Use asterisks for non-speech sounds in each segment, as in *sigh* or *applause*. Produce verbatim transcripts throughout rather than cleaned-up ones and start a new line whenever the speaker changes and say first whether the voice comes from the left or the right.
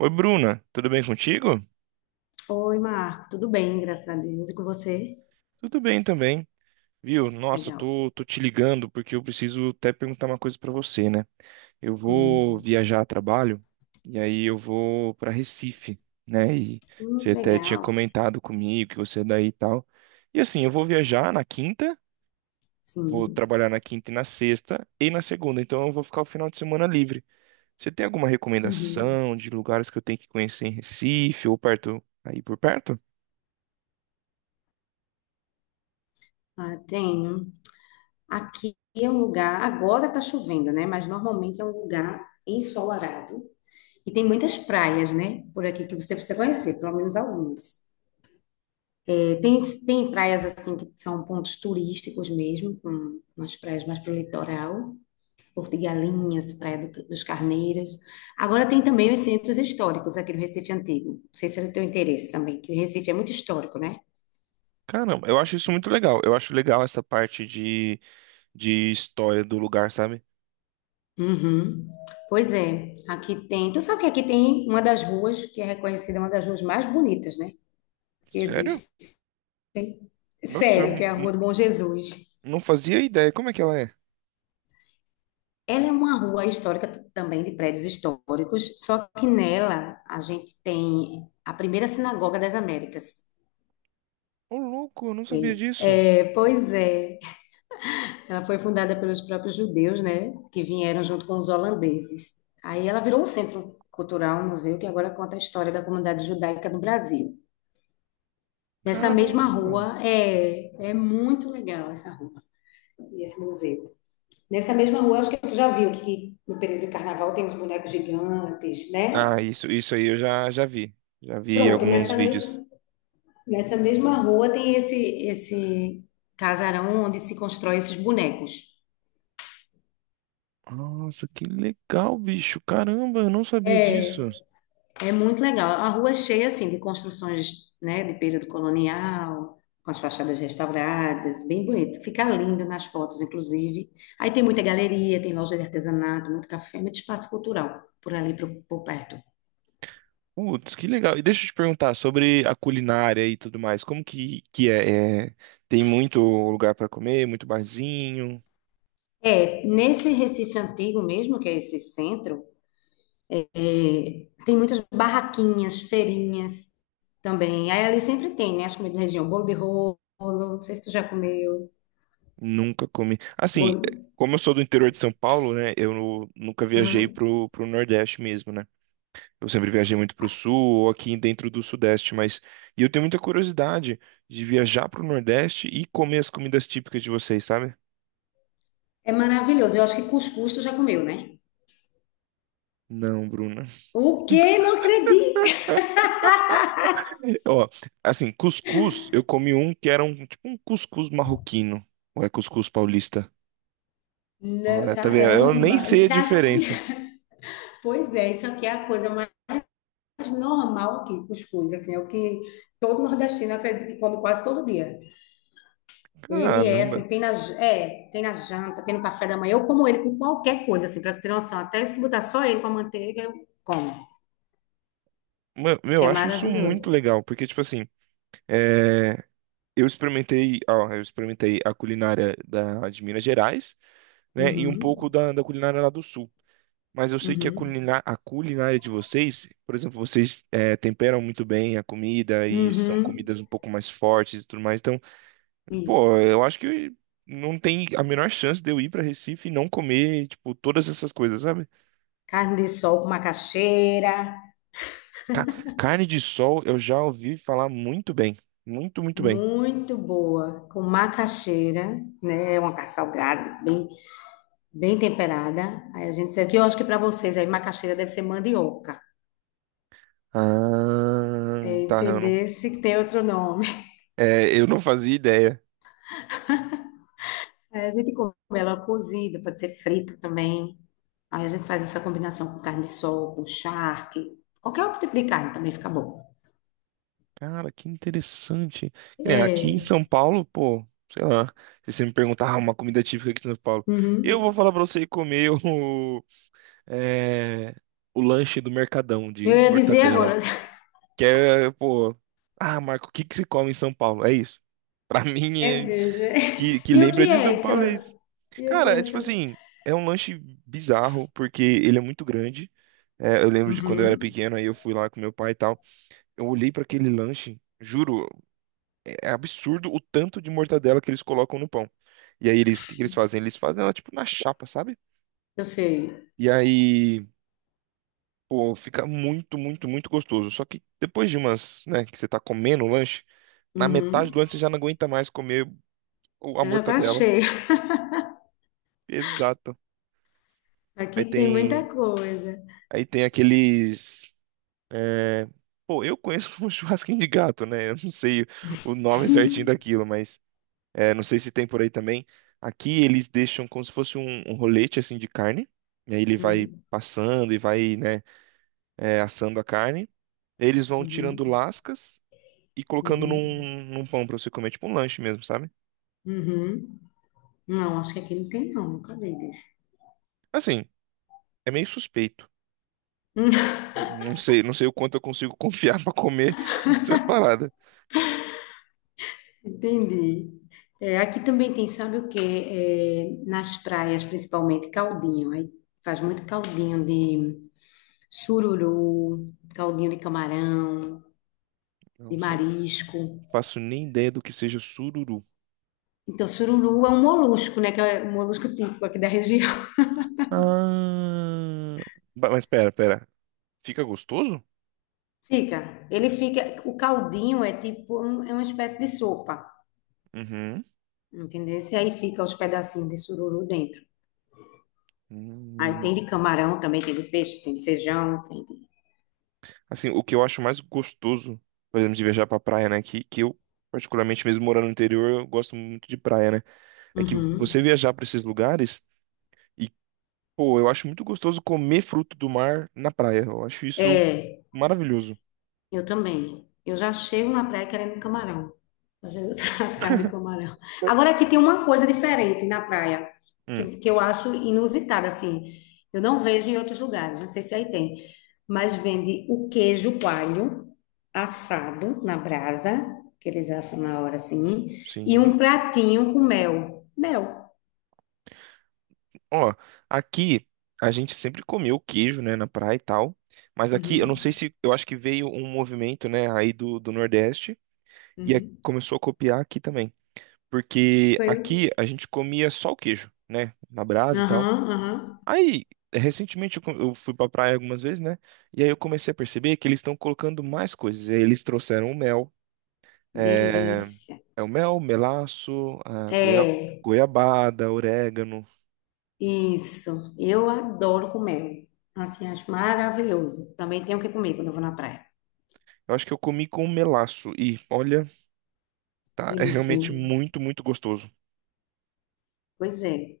right: Oi, Bruna, tudo bem contigo?
left: Oi, Marco, tudo bem, graças a Deus. E com você?
right: Tudo bem também, viu? Nossa,
left: Legal.
right: tô, tô te ligando porque eu preciso até perguntar uma coisa pra você, né? Eu vou
left: Sim.
right: viajar a trabalho e aí eu vou pra Recife, né? E
left: Hum,
right: você até tinha
left: legal.
right: comentado comigo que você é daí e tal. E assim, eu vou viajar na quinta, vou
left: Sim.
right: trabalhar na quinta e na sexta e na segunda, então eu vou ficar o final de semana livre. Você tem alguma
left: Uhum.
right: recomendação de lugares que eu tenho que conhecer em Recife ou perto, aí por perto?
left: Ah, tenho. Aqui é um lugar, agora tá chovendo, né? Mas normalmente é um lugar ensolarado. E tem muitas praias, né, por aqui que você precisa conhecer, pelo menos algumas. É, tem, tem praias assim que são pontos turísticos mesmo, com umas praias mais pro litoral. Porto de Galinhas, Praia do- dos Carneiros. Agora tem também os centros históricos aqui no Recife Antigo. Não sei se é do teu interesse também, que o Recife é muito histórico, né?
right: Caramba, eu acho isso muito legal. Eu acho legal essa parte de, de história do lugar, sabe?
left: Uhum. Pois é, aqui tem. Tu sabe que aqui tem uma das ruas que é reconhecida uma das ruas mais bonitas, né? Que
right: Sério?
left: existe.
right: Nossa, eu
left: Sério, que é
right: n-
left: a Rua do
right: n-
left: Bom Jesus.
right: não fazia ideia. Como é que ela é?
left: Ela é uma rua histórica t- também de prédios históricos, só que nela a gente tem a primeira sinagoga das Américas.
right: Ô, louco, eu não sabia
left: E-
right: disso.
left: é, Pois é. Ela foi fundada pelos próprios judeus, né, que vieram junto com os holandeses. Aí ela virou um centro cultural, um museu, que agora conta a história da comunidade judaica no Brasil. Nessa mesma
right: Caramba.
left: rua, é, é muito legal essa rua, esse museu. Nessa mesma rua, acho que tu já viu que no período do carnaval tem os bonecos gigantes, né?
right: Ah, isso, isso aí eu já, já vi. Já vi
left: Pronto,
right: alguns
left: nessa
right: vídeos.
left: mesma, nessa mesma rua tem esse, esse casarão onde se constrói esses bonecos.
right: Nossa, que legal, bicho. Caramba, eu não sabia disso.
left: É, É muito legal. A rua é cheia assim de construções, né, de período colonial, com as fachadas restauradas, bem bonito. Fica lindo nas fotos, inclusive. Aí tem muita galeria, tem loja de artesanato, muito café, muito espaço cultural por ali pro- por perto.
right: Putz, que legal. E deixa eu te perguntar sobre a culinária e tudo mais. Como que, que é? É, Tem muito lugar pra comer, muito barzinho.
left: É, nesse Recife antigo mesmo, que é esse centro, é, tem muitas barraquinhas, feirinhas também. Aí ali sempre tem, né, as comidas da região, bolo de rolo, não sei se tu já comeu.
right: Nunca comi. Assim, eh,
left: Bolo...
right: como eu sou do interior de São Paulo, né? Eu nu- nunca viajei
left: Aham.
right: pro, pro Nordeste mesmo, né? Eu sempre viajei muito pro Sul ou aqui dentro do Sudeste, mas... E eu tenho muita curiosidade de viajar pro Nordeste e comer as comidas típicas de vocês, sabe?
left: É maravilhoso. Eu acho que cuscuz tu já comeu, né?
right: Não, Bruna.
left: O quê? Não acredito!
right: *laughs* Ó, assim, cuscuz, eu comi um que era um tipo um cuscuz marroquino. Ou é cuscuz paulista?
left: Não,
right: Olha, tá vendo? Eu nem
left: caramba,
right: sei a
left: isso é aqui,
right: diferença.
left: *laughs* pois é, isso aqui é a coisa mais normal aqui, cuscuz, assim, é o que todo nordestino eu acredito que come quase todo dia. Ele é
right: Caramba.
left: assim, tem na, j- é, tem na janta, tem no café da manhã, eu como ele com qualquer coisa, assim, pra tu ter noção, até se botar só ele com a manteiga, eu como,
right: Mano, meu,
left: que
right: eu
left: é
right: acho isso muito
left: maravilhoso.
right: legal, porque, tipo assim, eh, Eu experimentei, ó, eu experimentei a culinária da, de Minas Gerais, né, e um pouco
left: Uhum,
right: da, da culinária lá do Sul. Mas eu sei que a,
left: uhum,
right: culina, a culinária de vocês, por exemplo, vocês eh, temperam muito bem a comida e são
left: uhum,
right: comidas um pouco mais fortes e tudo mais. Então,
left: isso.
right: pô, eu acho que não tem a menor chance de eu ir para Recife e não comer, tipo, todas essas coisas, sabe?
left: Carne de sol com macaxeira.
right: Ca- Carne de sol, eu já ouvi falar muito bem, muito, muito bem.
left: Muito boa, com macaxeira, né? É uma carne salgada, bem, bem temperada. Aí a gente serve, que eu acho que para vocês aí macaxeira deve ser mandioca. É
right: Ah, tá, eu não,
left: entender se tem outro nome. *laughs*
right: é, eu não fazia ideia.
left: Aí a gente come ela cozida, pode ser frita também. Aí a gente faz essa combinação com carne de sol, com charque, qualquer outro tipo de carne também fica bom.
right: Cara, que interessante. Que nem aqui em
left: É.
right: São Paulo, pô, sei lá, se você me perguntar ah, uma comida típica aqui de São Paulo, eu
left: Uhum.
right: vou falar pra você ir comer *laughs* o, é, o lanche do Mercadão
left: Eu
right: de
left: ia dizer
right: mortadela.
left: agora. *laughs*
right: Que é, pô, ah, Marco, o que que se come em São Paulo? É isso. Pra *laughs* mim,
left: É
right: é,
left: mesmo. É.
right: que, que
left: E o
right: lembra
left: que
right: de
left: é
right: São
left: esse
right: Paulo é
left: lanche?
right: isso.
left: E esse
right: Cara, é
left: lanche?
right: tipo
left: é o-
right: assim, é um lanche bizarro, porque ele é muito grande. É, eu lembro de quando eu era
left: Uhum.
right: pequeno, aí eu fui lá com meu pai e tal. Eu olhei pra aquele lanche, juro, é absurdo o tanto de mortadela que eles colocam no pão. E aí eles, o que que eles fazem? Eles fazem ela tipo na chapa, sabe?
left: Eu sei.
right: E aí, pô, fica muito, muito, muito gostoso. Só que depois de umas, né, que você tá comendo o lanche, na metade do
left: Uhum.
right: lanche você já não aguenta mais comer o- a
left: Eu já tá
right: mortadela.
left: cheio. *laughs*
right: Exato. Aí
left: Aqui tem muita
right: tem,
left: coisa.
right: aí tem aqueles, é, pô, eu conheço *laughs* um churrasquinho de gato, né? Eu não sei o nome certinho daquilo, mas É, não sei se tem por aí também. Aqui eles deixam como se fosse um, um rolete assim de carne. E aí ele vai
left: Uhum.
right: passando e vai, né, é, assando a carne. Eles vão tirando
left: Uhum.
right: lascas e colocando
left: Uhum.
right: num, num pão pra você comer, tipo um lanche mesmo, sabe?
left: Uhum. Não, acho que aqui não tem, não. Nunca vi disso.
right: Assim, é meio suspeito.
left: *laughs*
right: Não sei, não sei o quanto eu consigo confiar *laughs* pra comer essas paradas.
left: Entendi. É, aqui também tem, sabe o quê? É, nas praias, principalmente, caldinho. Aí faz muito caldinho de sururu, caldinho de camarão, de
right: Nossa, não
left: marisco.
right: faço nem ideia do que seja sururu.
left: Então, sururu é um molusco, né? Que é um molusco típico aqui da região.
right: Ah, ba- mas pera, pera. Fica gostoso?
left: Fica, ele fica, o caldinho é tipo, um- é uma espécie de sopa,
right: Uhum.
left: entendeu? E aí fica os pedacinhos de sururu dentro. Aí
right: Hum,
left: tem de camarão também, tem de peixe, tem de feijão, tem de...
right: Assim, o que eu acho mais gostoso, por exemplo, de viajar pra praia, né? Que, que eu, particularmente, mesmo morando no interior, eu gosto muito de praia, né? É que
left: Uhum.
right: você viajar pra esses lugares e, pô, eu acho muito gostoso comer fruto do mar na praia. Eu acho isso
left: É,
right: maravilhoso.
left: eu também. Eu já chego na praia querendo camarão. Já chego *laughs* atrás do camarão. Agora aqui tem uma coisa diferente na praia,
right: Hum,
left: que, que eu acho inusitada, assim. Eu não vejo em outros lugares, não sei se aí tem. Mas vende o queijo coalho assado na brasa, que eles assam na hora assim, e um
right: sim.
left: pratinho com mel. Mel.
right: Ó, aqui a gente sempre comeu queijo, né, na praia e tal. Mas aqui, eu não
left: Uhum,
right: sei se, eu acho que veio um movimento, né, aí do, do Nordeste e a-
left: uhum.
right: começou a copiar aqui também. Porque
left: Foi.
right: aqui a gente comia só o queijo, né, na brasa e tal.
left: Aham, aham.
right: Aí, recentemente eu co- eu fui pra praia algumas vezes, né? E aí eu comecei a perceber que eles estão colocando mais coisas. E aí eles trouxeram o mel, é,
left: Delícia.
right: é o mel, melaço, a goia-
left: É.
right: goiabada, orégano.
left: Isso, eu adoro comer. Assim, acho maravilhoso. Também tenho o que comer quando eu vou na praia.
right: Eu acho que eu comi com melaço e olha, tá, é
left: Delícia, né?
right: realmente muito, muito gostoso.
left: Pois é.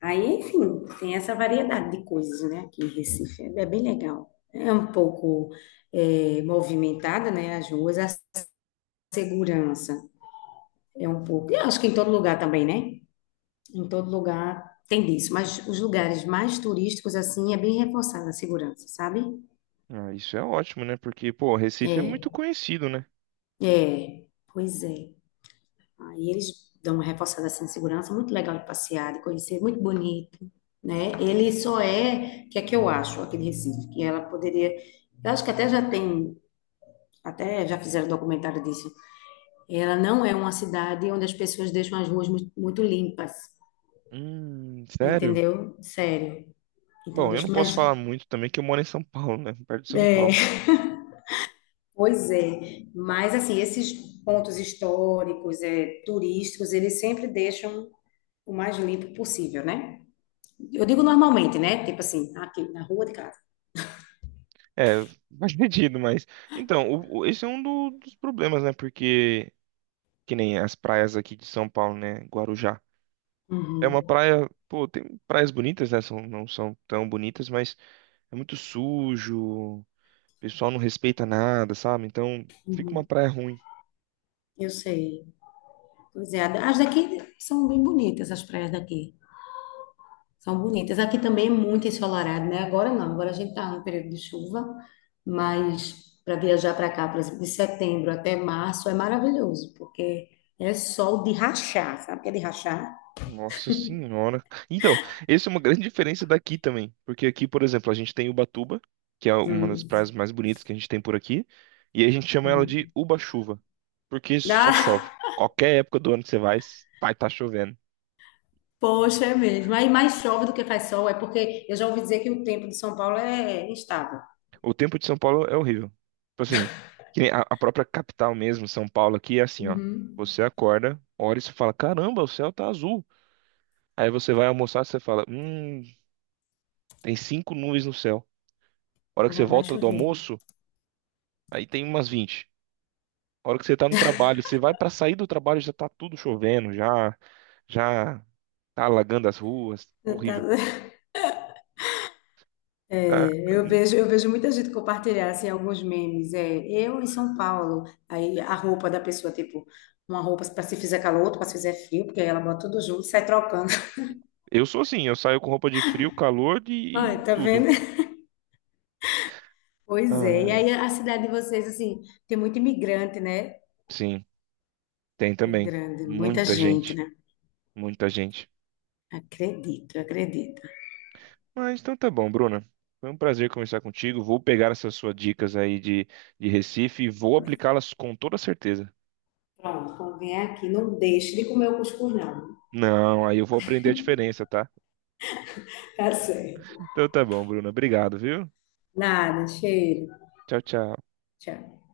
left: Aí, enfim, tem essa variedade de coisas, né? Aqui em Recife é bem legal. É um pouco é, movimentada, né? As ruas, a segurança é um pouco. Eu acho que em todo lugar também, né? Em todo lugar tem disso. Mas os lugares mais turísticos, assim, é bem reforçada a segurança, sabe?
right: Ah, isso é ótimo, né? Porque, pô, Recife é
left: É,
right: muito conhecido, né?
left: é. Pois é. Aí eles dão uma reforçada assim, de segurança, muito legal de passear, de conhecer, muito bonito, né? Ele só é, o que é que eu acho, aqui de Recife, que ela poderia, eu acho que até já tem, até já fizeram documentário disso, ela não é uma cidade onde as pessoas deixam as ruas mu- muito limpas,
right: Hum, sério?
left: entendeu? Sério. Então,
right: Bom, eu não
left: deixa
right: posso
left: mais,
right: falar muito também que eu moro em São Paulo, né? Perto de São
left: é,
right: Paulo.
left: *laughs* pois é, mas assim, esses pontos históricos, é, turísticos, eles sempre deixam o mais limpo possível, né? Eu digo normalmente, né? Tipo assim, aqui na rua de casa.
right: É, *laughs* faz sentido, mas. Então, o- o- esse é um do- dos problemas, né? Porque, que nem as praias aqui de São Paulo, né? Guarujá. É uma
left: Uhum,
right: praia. Pô, tem praias bonitas, né? São, não são tão bonitas, mas é muito sujo. O pessoal não respeita nada, sabe? Então, fica uma praia ruim.
left: eu sei. Pois é, as daqui são bem bonitas, as praias daqui. São bonitas. Aqui também é muito ensolarado, né? Agora não, agora a gente tá no período de chuva, mas para viajar para cá, por exemplo, de setembro até março é maravilhoso, porque é sol de rachar, sabe o que é de rachar?
right: Nossa senhora. Então, essa é uma grande diferença daqui também, porque aqui, por exemplo, a gente tem Ubatuba, que é uma das
left: Hum,
right: praias mais bonitas que a gente tem por aqui, e a gente chama ela de
left: uhum.
right: Uba-chuva, porque só chove.
left: Ah,
right: Qualquer época do ano que você vai, vai estar chovendo.
left: *laughs* poxa, é mesmo. Aí mais chove do que faz sol, é porque eu já ouvi dizer que o tempo de São Paulo é instável.
right: O tempo de São Paulo é horrível. Tipo assim, que nem a a própria capital mesmo, São Paulo aqui é assim, ó.
left: Uhum.
right: Você acorda, olha e você fala, caramba, o céu tá azul. Aí você vai almoçar, você fala, hum, tem cinco nuvens no céu. A hora que você
left: Já vai
right: volta do
left: chover.
right: almoço, aí tem umas vinte. A hora que você tá no trabalho, você vai pra sair do trabalho, já tá tudo chovendo, já já tá alagando as ruas,
left: Eu tá-
right: horrível.
left: *laughs*
right: Tá?
left: É, eu vejo, eu vejo muita gente compartilhar assim, alguns memes. É, eu em São Paulo, aí a roupa da pessoa, tipo, uma roupa para se fizer calor, outra para se fizer frio, porque aí ela bota tudo junto e sai trocando. *laughs*
right: Eu sou assim, eu saio com roupa de frio, calor
left: Ai,
right: e
left: tá
right: tudo.
left: vendo? Pois é. E
right: Ai.
left: aí a cidade de vocês, assim, tem muito imigrante, né?
right: Sim, tem
left: É
right: também.
left: grande, muita
right: Muita
left: gente,
right: gente,
left: né?
right: muita gente.
left: Acredito, acredito.
right: Mas então tá bom, Bruna. Foi um prazer conversar contigo. Vou pegar essas suas dicas aí de, de Recife e vou aplicá-las com toda certeza.
left: Pronto, quando vier aqui, não deixe de comer o cuscuz, não.
right: Não, aí eu vou aprender a diferença, tá?
left: Tá certo.
right: Então tá bom, Bruna. Obrigado, viu?
left: Nada, cheiro.
right: Tchau, tchau.
left: Tchau.